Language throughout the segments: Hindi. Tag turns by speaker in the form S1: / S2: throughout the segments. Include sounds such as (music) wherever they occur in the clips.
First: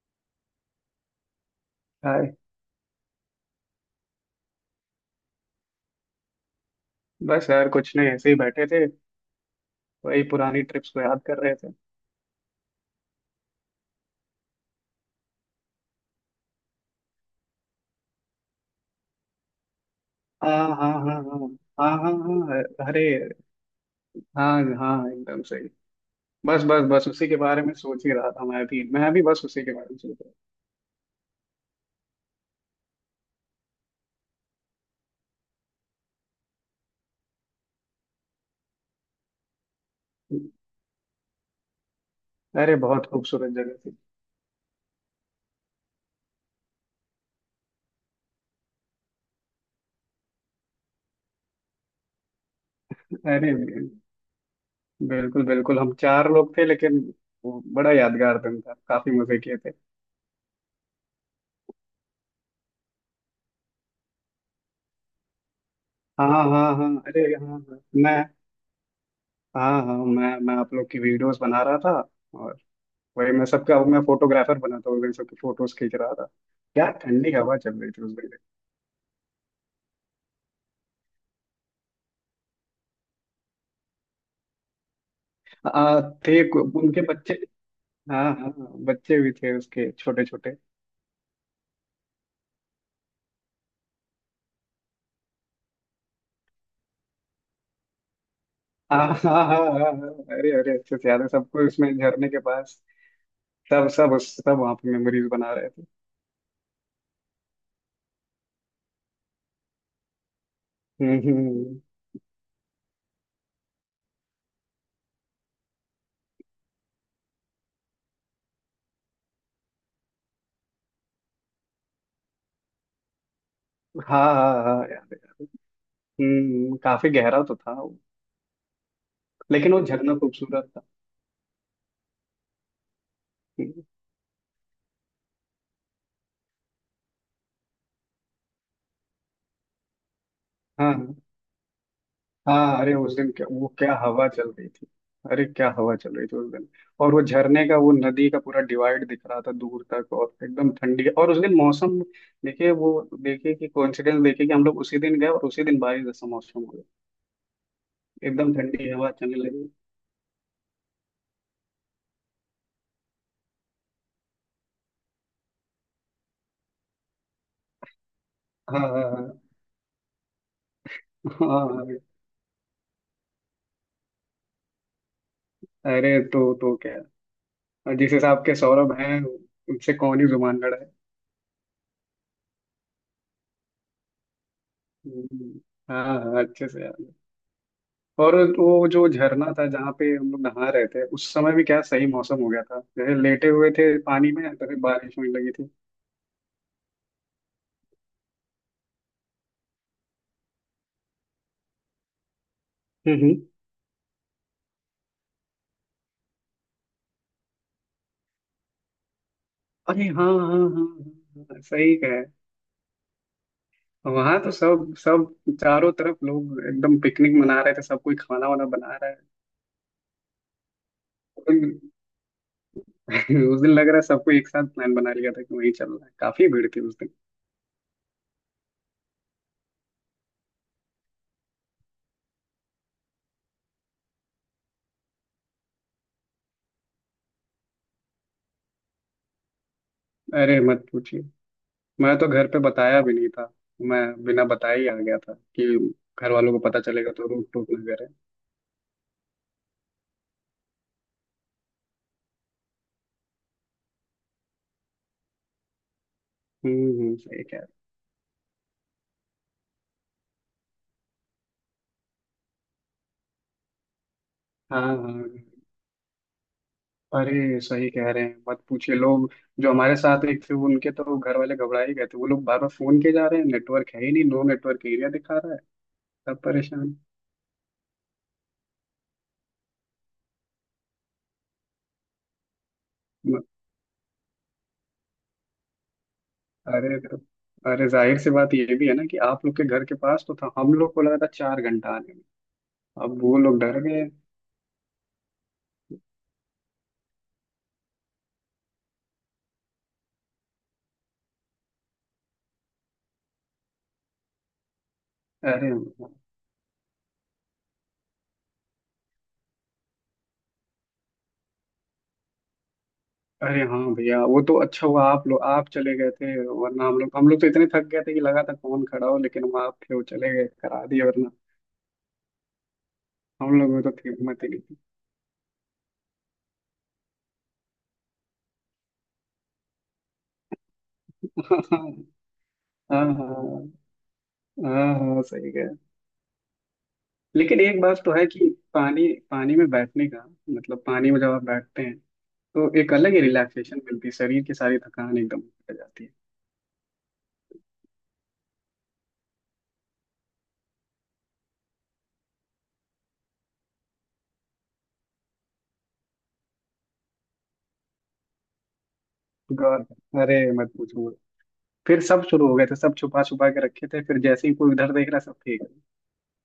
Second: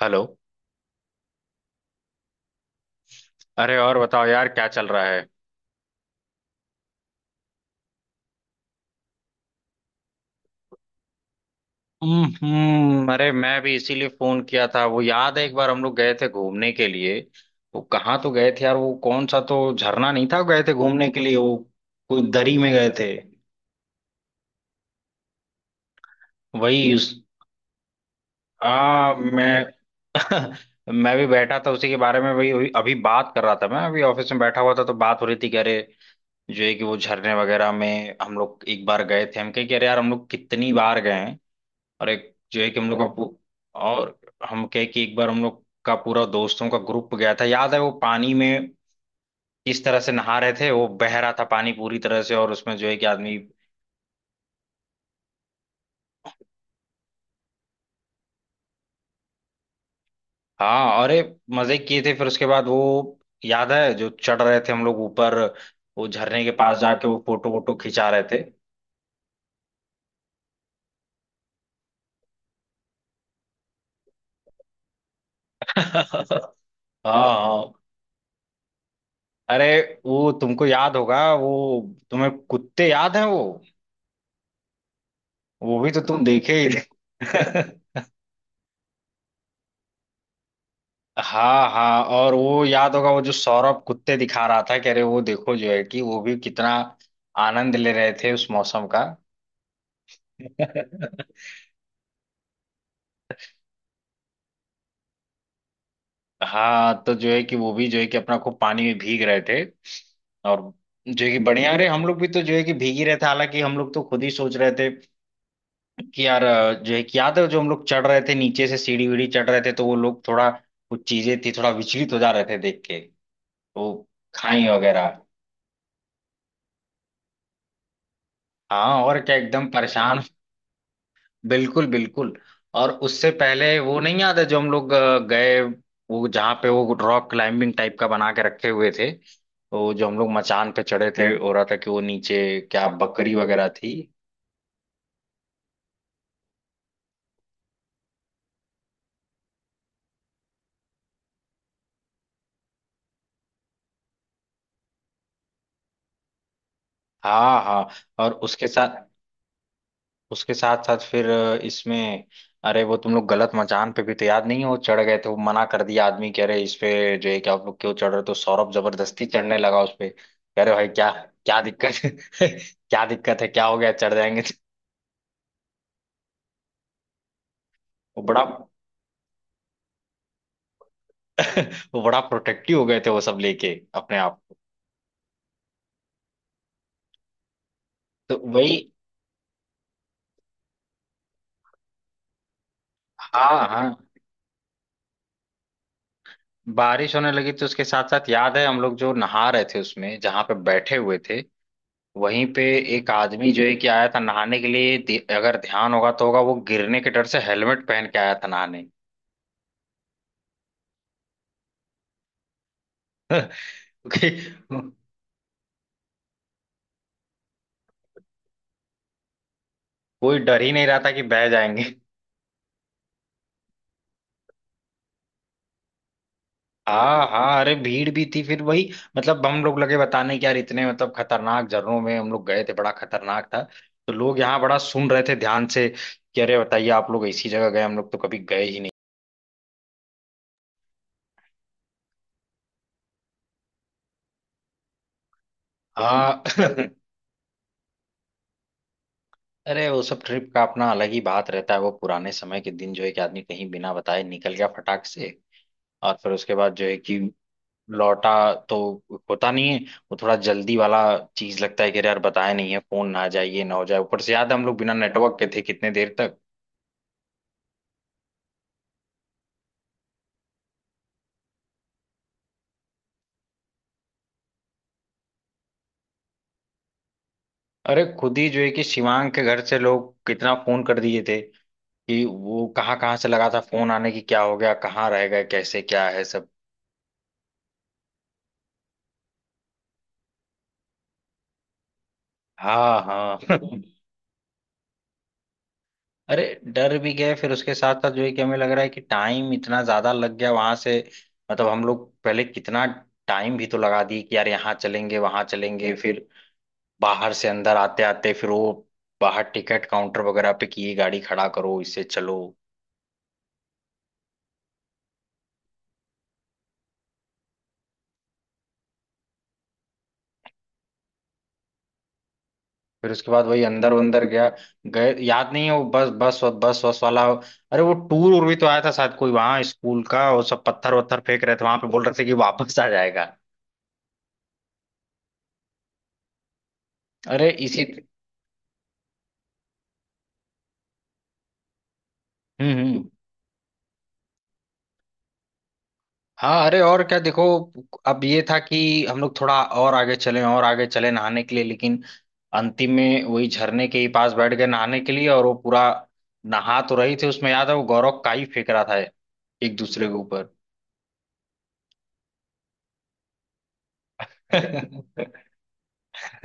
S1: हेलो।
S2: हाय।
S1: अरे और बताओ यार, क्या चल रहा है?
S2: बस यार कुछ नहीं, ऐसे ही बैठे थे। वही पुरानी ट्रिप्स को याद कर रहे थे।
S1: अरे मैं भी इसीलिए फोन किया था, वो याद है एक बार हम लोग गए थे घूमने के लिए? वो कहाँ तो गए थे यार, वो कौन सा तो झरना नहीं था,
S2: हाँ
S1: गए थे
S2: हाँ हाँ
S1: घूमने
S2: हाँ,
S1: के लिए वो?
S2: हाँ हाँ,
S1: कोई दरी में
S2: हाँ,
S1: गए
S2: अरे,
S1: थे।
S2: हाँ हाँ, एकदम सही। बस बस
S1: वही
S2: बस
S1: उस
S2: उसी के बारे में सोच ही रहा था, मैं भी मैं
S1: आ
S2: भी बस उसी
S1: मैं
S2: के बारे में सोच रहा
S1: (laughs) मैं भी बैठा था उसी के बारे में। वही वही अभी बात कर रहा था, मैं अभी ऑफिस में बैठा हुआ था तो बात हो रही थी कि अरे जो है कि वो झरने वगैरह में हम लोग एक बार गए थे। हम कहे कि अरे यार हम लोग कितनी बार गए हैं, और एक जो
S2: था।
S1: है
S2: अरे
S1: कि हम लोग
S2: बहुत
S1: का
S2: खूबसूरत जगह थी।
S1: और हम कहे कि एक बार हम लोग का पूरा दोस्तों का ग्रुप गया था। याद है वो पानी में किस तरह से नहा रहे थे, वो बह रहा था पानी पूरी तरह से, और उसमें जो है कि आदमी।
S2: अरे बिल्कुल बिल्कुल, हम चार लोग थे, लेकिन वो बड़ा यादगार दिन था। काफी मजे किए थे।
S1: हाँ अरे, मजे किए थे फिर उसके बाद वो, याद है जो चढ़ रहे थे हम लोग ऊपर, वो
S2: हाँ
S1: झरने के
S2: हाँ
S1: पास
S2: हाँ,
S1: जाके वो
S2: अरे हाँ
S1: फोटो वोटो
S2: हाँ,
S1: खिंचा
S2: मैं
S1: रहे थे।
S2: हाँ हाँ, मैं आप लोग की वीडियोस बना रहा था। और वही, मैं फोटोग्राफर बना था, वही सबकी फोटोज खींच रहा
S1: (laughs)
S2: था। क्या
S1: हाँ
S2: ठंडी हवा
S1: हाँ,
S2: चल रही थी उस दिन।
S1: अरे वो तुमको याद होगा वो, तुम्हें कुत्ते याद है वो भी तो
S2: आ,
S1: तुम देखे ही
S2: उनके बच्चे,
S1: थे। (laughs)
S2: हाँ हाँ, बच्चे भी थे उसके छोटे छोटे।
S1: हाँ हाँ, और वो याद होगा वो जो सौरभ कुत्ते दिखा रहा था, कह रहे वो देखो जो है कि वो भी कितना आनंद ले रहे थे उस मौसम का।
S2: हाँ हाँ हाँ हाँ, हाँ, अरे अरे, अच्छे
S1: (laughs)
S2: से याद है सबको उसमें झरने के पास सब सब उस सब वहाँ पे मेमोरीज बना रहे थे।
S1: हाँ तो जो है कि वो भी जो है कि अपना को पानी में भीग रहे थे, और
S2: हम्म
S1: जो है कि
S2: हम्म,
S1: बढ़िया।
S2: हम्म।
S1: अरे हम लोग भी तो जो है कि भीग ही रहे थे, हालांकि हम लोग तो खुद ही सोच रहे थे कि यार जो है कि याद है जो हम लोग चढ़ रहे थे, नीचे से सीढ़ी वीढ़ी चढ़ रहे थे तो वो लोग थोड़ा, कुछ चीजें थी, थोड़ा विचलित हो जा रहे थे देख के, वो
S2: हाँ हाँ
S1: खाई
S2: हाँ
S1: वगैरह।
S2: यार, काफी गहरा तो था वो।
S1: हाँ और क्या एकदम
S2: लेकिन वो झरना
S1: परेशान।
S2: खूबसूरत था।
S1: बिल्कुल बिल्कुल, और उससे पहले
S2: हम्म,
S1: वो नहीं याद है जो हम लोग गए, वो जहाँ पे वो रॉक क्लाइंबिंग टाइप का बना के रखे हुए थे, तो जो हम लोग मचान पे
S2: हाँ
S1: चढ़े
S2: हाँ।
S1: थे, हो रहा था कि वो नीचे
S2: हाँ
S1: क्या
S2: अरे उस दिन,
S1: बकरी
S2: क्या
S1: वगैरह
S2: वो,
S1: थी।
S2: क्या हवा चल रही थी। अरे क्या हवा चल रही थी उस दिन। और वो झरने का, वो नदी का पूरा डिवाइड दिख रहा था दूर तक, और एकदम ठंडी, और उस दिन मौसम, देखिए, वो देखिए कि कोइंसिडेंस देखिए कि हम लोग उसी दिन गए और उसी दिन बारिश जैसा मौसम हो गया,
S1: हाँ हाँ, और
S2: एकदम
S1: उसके
S2: ठंडी
S1: साथ,
S2: हवा चलने लगी।
S1: उसके साथ साथ फिर इसमें अरे वो तुम लोग गलत मचान पे भी तो याद नहीं है वो चढ़ गए थे, वो मना कर दिया आदमी कि अरे इस पे जो है कि आप लोग क्यों चढ़ रहे हो, तो सौरभ
S2: हाँ
S1: जबरदस्ती
S2: हाँ
S1: चढ़ने लगा उस पे, कह रहे भाई क्या,
S2: हाँ
S1: क्या
S2: हाँ, हाँ।
S1: दिक्कत है? (laughs) क्या दिक्कत है, क्या हो गया, चढ़ जाएंगे तो।
S2: अरे, तो क्या। और जिस
S1: वो बड़ा
S2: हिसाब के सौरभ हैं, उनसे कौन ही जुबान लड़ाए।
S1: (laughs) वो बड़ा प्रोटेक्टिव हो गए थे वो सब लेके अपने आप को।
S2: हम्म, हाँ हाँ, अच्छे से याद है। और
S1: तो वही
S2: वो जो झरना था, जहाँ पे हम लोग नहा रहे थे, उस समय भी क्या सही मौसम हो गया था, जैसे लेटे
S1: हाँ
S2: हुए
S1: हाँ,
S2: थे पानी में तभी बारिश होने लगी थी।
S1: बारिश होने लगी तो उसके साथ साथ याद है हम लोग जो नहा रहे थे उसमें, जहां पे बैठे हुए थे वहीं पे एक
S2: हम्म हम्म।
S1: आदमी जो है कि आया था नहाने के लिए, अगर ध्यान होगा तो होगा, वो गिरने के डर से हेलमेट पहन के आया था नहाने।
S2: अरे हाँ हाँ हाँ हाँ हाँ, सही कहे।
S1: (laughs)
S2: वहां तो
S1: क्योंकि
S2: सब सब चारों तरफ लोग एकदम पिकनिक मना रहे थे, सब कोई खाना वाना बना रहा है।
S1: कोई डर ही नहीं रहा था कि बह
S2: उन-
S1: जाएंगे।
S2: (laughs) उस दिन लग रहा है सबको एक साथ प्लान बना लिया था कि वहीं चलना है, काफी भीड़ थी उस दिन।
S1: हाँ हाँ, अरे भीड़ भी थी फिर वही, मतलब हम लोग लगे बताने कि यार इतने मतलब खतरनाक झरनों में हम लोग गए थे, बड़ा खतरनाक था, तो लोग यहाँ बड़ा सुन रहे थे ध्यान से, कि अरे बताइए आप लोग ऐसी जगह गए, हम लोग तो कभी गए ही नहीं।
S2: अरे मत पूछिए, मैं तो घर पे बताया भी नहीं था, मैं बिना बताए ही आ गया था कि घर
S1: हाँ।
S2: वालों को पता
S1: (laughs)
S2: चलेगा तो रूठ टूट ना करे।
S1: अरे वो सब ट्रिप का अपना अलग ही बात रहता है। वो पुराने समय के दिन जो है कि आदमी कहीं बिना बताए निकल गया फटाक से, और फिर उसके बाद जो है कि
S2: सही।
S1: लौटा, तो होता नहीं है। वो थोड़ा जल्दी वाला चीज लगता है कि अरे यार बताया नहीं है, फोन ना आ जाए, ये ना हो जाए, ऊपर से याद है हम लोग
S2: हाँ
S1: बिना
S2: हाँ,
S1: नेटवर्क के थे कितने देर तक।
S2: अरे सही कह रहे हैं, मत पूछिए लोग। जो हमारे साथ एक थे, उनके तो घर वाले घबरा ही गए थे, वो लोग बार बार फोन किए जा रहे हैं, नेटवर्क है ही नहीं, नो नेटवर्क एरिया दिखा रहा है, सब परेशान।
S1: अरे खुद ही जो है कि शिवांग के घर से लोग कितना फोन कर दिए थे, कि वो कहाँ कहाँ से
S2: म-
S1: लगा था फोन आने की, क्या हो गया, कहाँ रह गए, कैसे क्या है सब।
S2: अरे तो अरे जाहिर सी बात ये भी है ना कि आप लोग के घर के पास तो था, हम लोग को लगा था चार घंटा आने में।
S1: हाँ
S2: अब वो
S1: हाँ।
S2: लोग डर
S1: (laughs)
S2: गए।
S1: अरे डर भी गए, फिर उसके साथ साथ जो है कि हमें लग रहा है कि टाइम इतना ज्यादा लग गया वहां से, मतलब हम लोग पहले कितना टाइम भी तो लगा दिए कि यार यहाँ चलेंगे वहां
S2: अरे।
S1: चलेंगे, फिर बाहर से अंदर आते आते फिर वो बाहर टिकट काउंटर वगैरह पे किए, गाड़ी खड़ा करो इससे चलो,
S2: अरे हाँ भैया, वो तो अच्छा हुआ आप लोग आप चले गए थे, वरना हम लोग तो इतने थक गए थे कि लगा था कौन खड़ा हो, लेकिन वो आप थे, वो चले गए करा दिए, वरना
S1: फिर उसके बाद
S2: हम
S1: वही
S2: लोगों में तो
S1: अंदर
S2: थी
S1: अंदर
S2: हिम्मत
S1: गया।
S2: ही नहीं
S1: गए याद नहीं है वो बस बस बस बस वाला, अरे वो टूर उर भी तो आया था शायद कोई वहां स्कूल का, वो सब पत्थर वत्थर
S2: थी।
S1: फेंक रहे थे वहां पे, बोल
S2: (laughs)
S1: रहे थे कि वापस आ
S2: हाँ
S1: जाएगा।
S2: हाँ हाँ हाँ सही कह रहे हैं।
S1: अरे
S2: लेकिन एक
S1: इसी
S2: बात तो है कि पानी पानी में बैठने का मतलब, पानी में जब आप बैठते हैं तो एक
S1: हम्म।
S2: अलग ही रिलैक्सेशन मिलती है, शरीर की सारी थकान एकदम हट जाती है।
S1: हाँ अरे और क्या देखो, अब ये था कि हम लोग थोड़ा और आगे चले नहाने के लिए, लेकिन अंतिम में वही झरने के ही पास बैठ गए नहाने के लिए, और वो पूरा नहा तो रही थी उसमें। याद है वो गौरव काई फेंक रहा था एक
S2: गौर
S1: दूसरे के
S2: अरे
S1: ऊपर।
S2: मत पूछो, मत। फिर सब शुरू हो गए थे, सब छुपा छुपा के रखे थे, फिर जैसे ही कोई उधर देख रहा सब
S1: (laughs)
S2: फेंक
S1: (laughs)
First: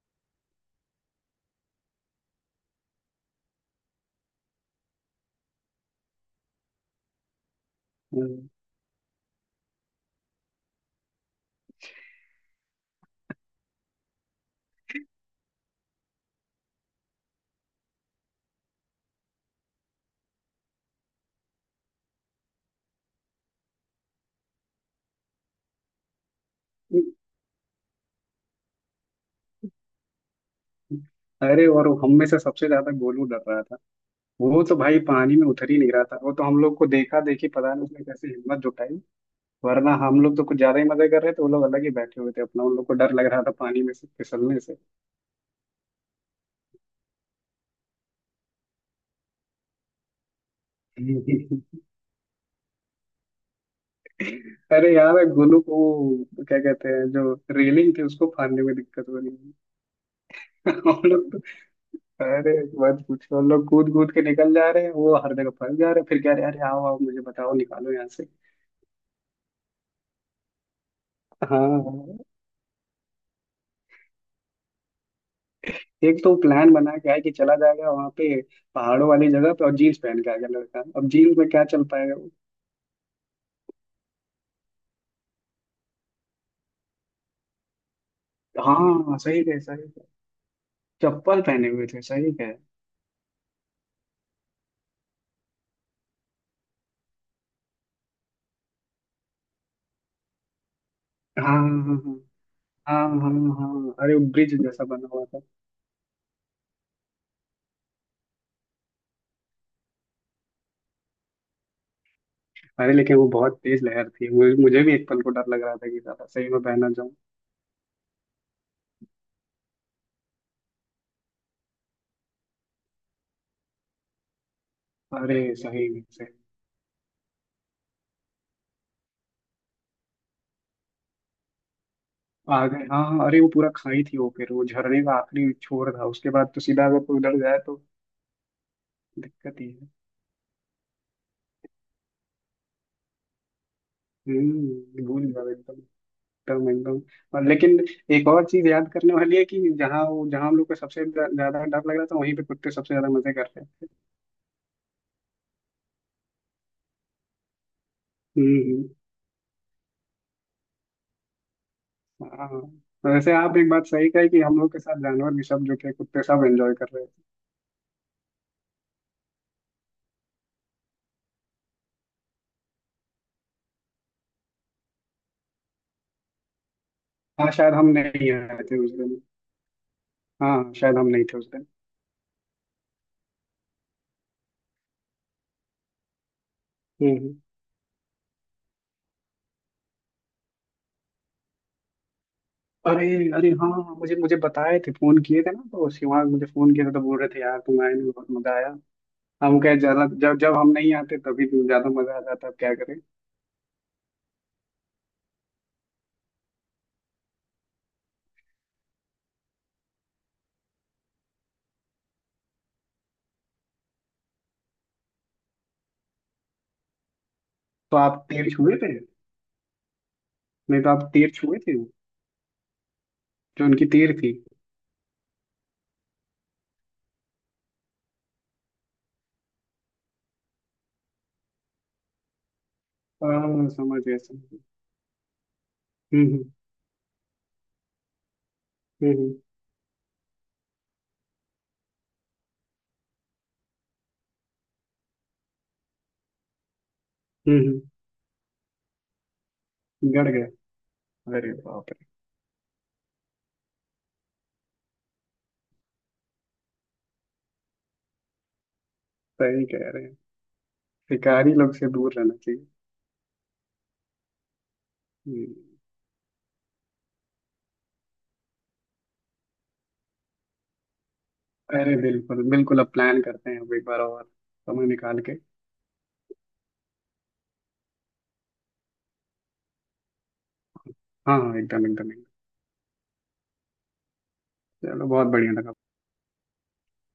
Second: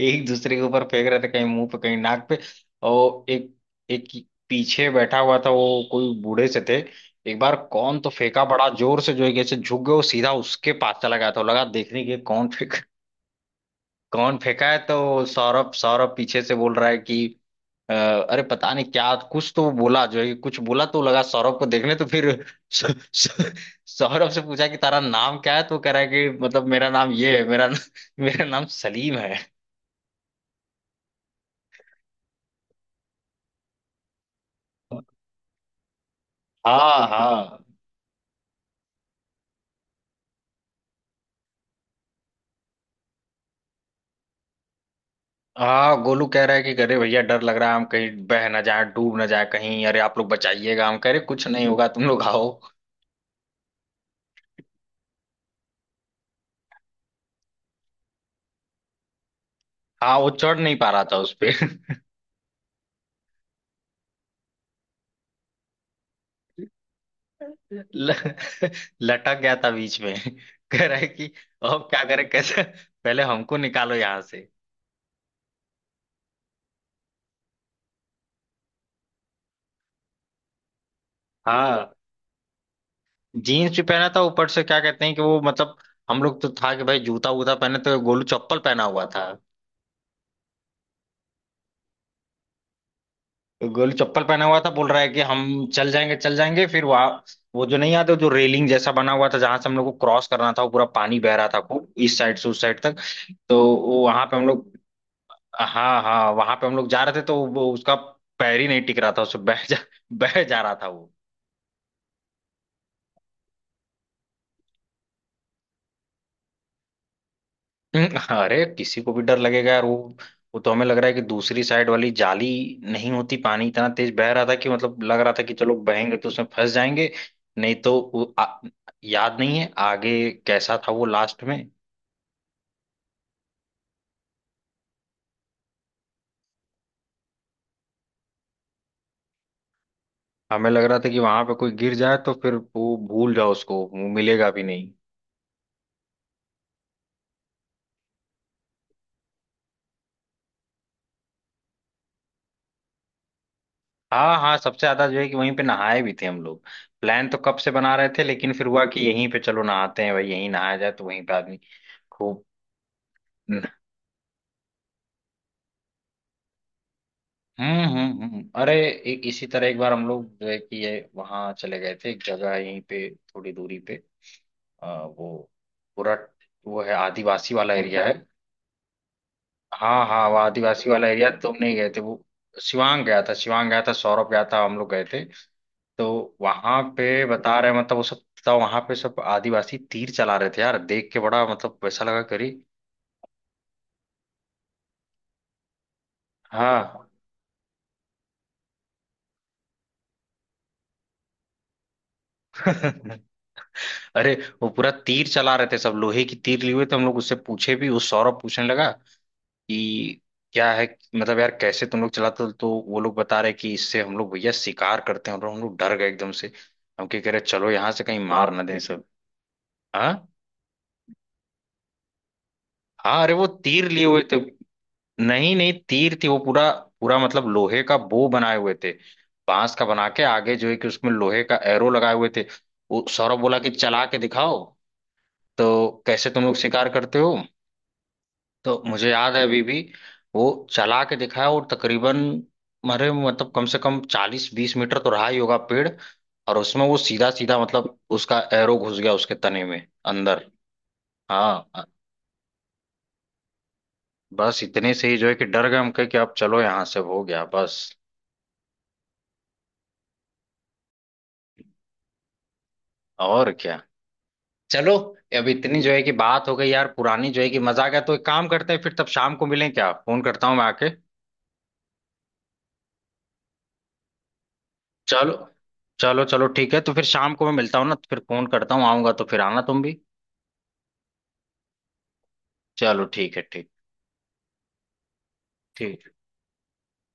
S1: एक दूसरे के ऊपर फेंक रहे थे, कहीं मुंह पे कहीं नाक पे, और एक एक पीछे बैठा हुआ था वो कोई बूढ़े से थे। एक बार कौन तो
S2: रहे।
S1: फेंका बड़ा जोर से, जो है कैसे झुक गए, वो सीधा उसके पास चला गया था, लगा देखने के कौन फेंक, कौन फेंका है। तो सौरभ सौरभ पीछे से बोल रहा है कि अरे पता नहीं क्या कुछ तो वो बोला जो है कि कुछ बोला तो लगा सौरभ को देखने, तो फिर (laughs) सौ- सौ- सौरभ से पूछा कि तारा नाम क्या है, तो कह रहा है कि मतलब मेरा नाम
S2: हम्म।
S1: ये है, मेरा मेरा नाम सलीम है।
S2: अरे, और हम में से सबसे ज्यादा गोलू डर रहा था, वो तो भाई पानी में उतर ही नहीं रहा था, वो तो हम लोग को
S1: हाँ
S2: देखा देखी,
S1: हाँ
S2: पता नहीं उसने कैसे हिम्मत जुटाई, वरना हम लोग तो कुछ ज्यादा ही मजे कर रहे थे, वो लोग अलग ही बैठे हुए थे अपना, उन लोग को डर लग रहा था पानी में से फिसलने से।
S1: हाँ, गोलू कह रहा है कि अरे भैया डर लग रहा है, हम कहीं बह ना जाए, डूब ना जाए कहीं, अरे आप लोग बचाइएगा, हम कह रहे कुछ
S2: (laughs)
S1: नहीं होगा तुम लोग आओ।
S2: अरे यार गोलू को वो क्या कहते हैं, जो रेलिंग थी उसको फाड़ने में दिक्कत हो रही है।
S1: हाँ, वो चढ़ नहीं
S2: (laughs)
S1: पा
S2: हम
S1: रहा था
S2: लोग
S1: उस
S2: तो
S1: पे।
S2: अरे मत पूछो, हम लोग कूद कूद के निकल जा रहे हैं, वो हर जगह फंस जा रहे हैं, फिर कह रहे हैं, अरे आओ आओ मुझे बताओ निकालो यहाँ से।
S1: ल- लटक गया था बीच में, कह रहा है कि अब क्या
S2: हाँ।
S1: करें कैसे, पहले हमको निकालो यहाँ से।
S2: एक तो प्लान बना के आया कि चला जाएगा वहां पे पहाड़ों वाली जगह पे, और जीन्स पहन के आ गया लड़का, अब जीन्स में क्या चल
S1: हाँ
S2: पाएगा वो।
S1: जीन्स भी पहना था ऊपर से, क्या कहते हैं कि वो मतलब, हम लोग तो था कि भाई जूता वूता पहने, तो गोलू चप्पल पहना हुआ
S2: हाँ
S1: था।
S2: सही है सही, चप्पल पहने हुए थे, सही है।
S1: गोलू चप्पल पहना हुआ था, बोल रहा है कि हम चल जाएंगे चल जाएंगे, फिर वहां वो जो नहीं आता जो रेलिंग जैसा बना हुआ था, जहां से हम लोग को क्रॉस करना था वो पूरा पानी बह
S2: हाँ
S1: रहा था खूब,
S2: हाँ
S1: इस साइड से उस साइड तक।
S2: हाँ हाँ हाँ
S1: तो
S2: हाँ।
S1: वो
S2: अरे
S1: वहां
S2: वो
S1: पे हम
S2: ब्रिज
S1: लोग।
S2: जैसा बना हुआ था।
S1: हाँ हाँ, वहां पे हम लोग जा रहे थे तो वो उसका पैर ही नहीं टिक रहा था, उससे बह जा (laughs) बह जा रहा था वो।
S2: अरे लेकिन वो बहुत तेज लहर थी, मुझे मुझे भी एक पल को डर लग रहा था कि ज्यादा सही में बह ना जाऊं।
S1: हम्म, अरे किसी को भी डर लगेगा यार वो तो हमें लग रहा है कि दूसरी साइड वाली जाली नहीं होती, पानी इतना तेज बह रहा था कि मतलब लग रहा था कि
S2: अरे
S1: चलो
S2: सही में
S1: बहेंगे
S2: से
S1: तो उसमें फंस जाएंगे। नहीं तो वो याद नहीं है आगे कैसा था वो लास्ट में।
S2: आ गए। हाँ हाँ, अरे वो पूरा खाई थी वो, फिर वो झरने का आखिरी छोर था, उसके बाद तो सीधा अगर कोई उधर जाए तो दिक्कत ही है।
S1: हमें लग रहा था कि वहां पे कोई गिर जाए तो फिर वो भूल जाओ उसको, वो मिलेगा भी नहीं।
S2: हम्म, भूल जाओ एकदम, एकदम एकदम। और लेकिन एक और चीज याद करने वाली है कि जहाँ वो, जहाँ हम लोग को सबसे ज्यादा डर लग रहा था, वहीं पे कुत्ते सबसे ज्यादा मजे कर रहे थे।
S1: हाँ हाँ, सबसे ज्यादा जो है कि वहीं पे नहाए भी थे हम लोग। प्लान तो कब से बना रहे थे, लेकिन
S2: हम्म
S1: फिर हुआ
S2: हम्म।
S1: कि यहीं पे चलो नहाते हैं भाई, यहीं नहाया जाए, तो वहीं पे आदमी खूब।
S2: हाँ वैसे आप एक बात सही कही कि हम लोग के साथ जानवर भी, सब जो थे कुत्ते, सब एंजॉय कर रहे थे।
S1: अरे इसी तरह एक बार हम लोग जो है कि ये वहाँ चले गए थे एक जगह यहीं पे थोड़ी दूरी पे, वो पूरा वो है
S2: हाँ
S1: आदिवासी वाला
S2: शायद हम
S1: एरिया है।
S2: नहीं आए थे उस दिन।
S1: हाँ हाँ, वो
S2: हाँ
S1: आदिवासी
S2: शायद हम
S1: वाला
S2: नहीं
S1: एरिया
S2: थे उस
S1: तुम
S2: दिन।
S1: नहीं गए थे वो, शिवांग गया था शिवांग गया था, सौरभ गया था, हम लोग गए थे, तो वहां पे
S2: हम्म।
S1: बता रहे मतलब वो सब था, वहां पे सब आदिवासी तीर चला रहे थे यार, देख के बड़ा मतलब वैसा लगा करी।
S2: अरे अरे हाँ, मुझे मुझे बताए थे, फोन किए थे ना, तो शिवांग मुझे फोन किया था, तो
S1: हाँ।
S2: बोल रहे थे यार तुम आए नहीं, बहुत मजा आया। हम कहे ज्यादा, जब जब हम नहीं आते तभी तो ज्यादा मजा आ जाता, अब क्या करें।
S1: (laughs) अरे वो पूरा तीर चला रहे थे सब, लोहे की तीर लिए हुए थे, हम लोग उससे पूछे भी, उस सौरभ पूछने लगा कि क्या है मतलब यार कैसे तुम लोग चलाते हो, तो वो लोग बता रहे कि इससे हम लोग भैया शिकार करते हैं, और हम लोग डर गए एकदम से। हम क्या कह रहे चलो यहाँ
S2: तो
S1: से, कहीं
S2: आप
S1: मार
S2: तीर
S1: हाँ ना दें
S2: छुए
S1: बाप
S2: थे?
S1: सब। हाँ
S2: नहीं तो आप तीर छुए थे
S1: हाँ, अरे वो
S2: जो उनकी
S1: तीर लिए
S2: तीर
S1: हुए
S2: थी?
S1: थे, नहीं नहीं तीर थी वो पूरा, पूरा मतलब लोहे का बो बनाए हुए थे, बांस का बना के आगे जो है कि उसमें लोहे का एरो लगाए हुए थे। वो सौरभ बोला
S2: हाँ
S1: कि
S2: समझ
S1: चला के
S2: गए समझ गए।
S1: दिखाओ, तो कैसे तुम
S2: हम्म
S1: लोग शिकार करते हो। तो मुझे
S2: हम्म हम्म
S1: याद है अभी भी वो चला के दिखाया, और तकरीबन मरे मतलब कम से कम 40 20 मीटर तो रहा ही होगा पेड़, और उसमें वो सीधा सीधा
S2: हम्म,
S1: मतलब उसका एरो घुस गया उसके तने में
S2: गड़ गए।
S1: अंदर।
S2: अरे
S1: हाँ
S2: बाप रे।
S1: बस इतने से ही जो है कि डर गए, हम कहे कि अब चलो यहाँ से हो गया बस।
S2: सही कह रहे हैं, शिकारी लोग से दूर रहना चाहिए।
S1: और क्या, चलो। अब
S2: हम्म।
S1: इतनी जो है कि बात हो गई यार पुरानी, जो है कि मजा आ गया, तो एक काम करते हैं फिर तब शाम को मिलें क्या, फोन करता हूँ मैं आके।
S2: अरे बिल्कुल बिल्कुल, अब प्लान करते हैं अब एक बार और, समय निकाल के।
S1: चलो चलो चलो ठीक है, तो फिर शाम को मैं मिलता हूँ ना, तो फिर फोन करता हूँ, आऊंगा तो फिर आना तुम भी।
S2: हाँ हाँ एकदम एकदम एकदम।
S1: चलो ठीक है ठीक,
S2: चलो, बहुत बढ़िया लगा।
S1: ठीक।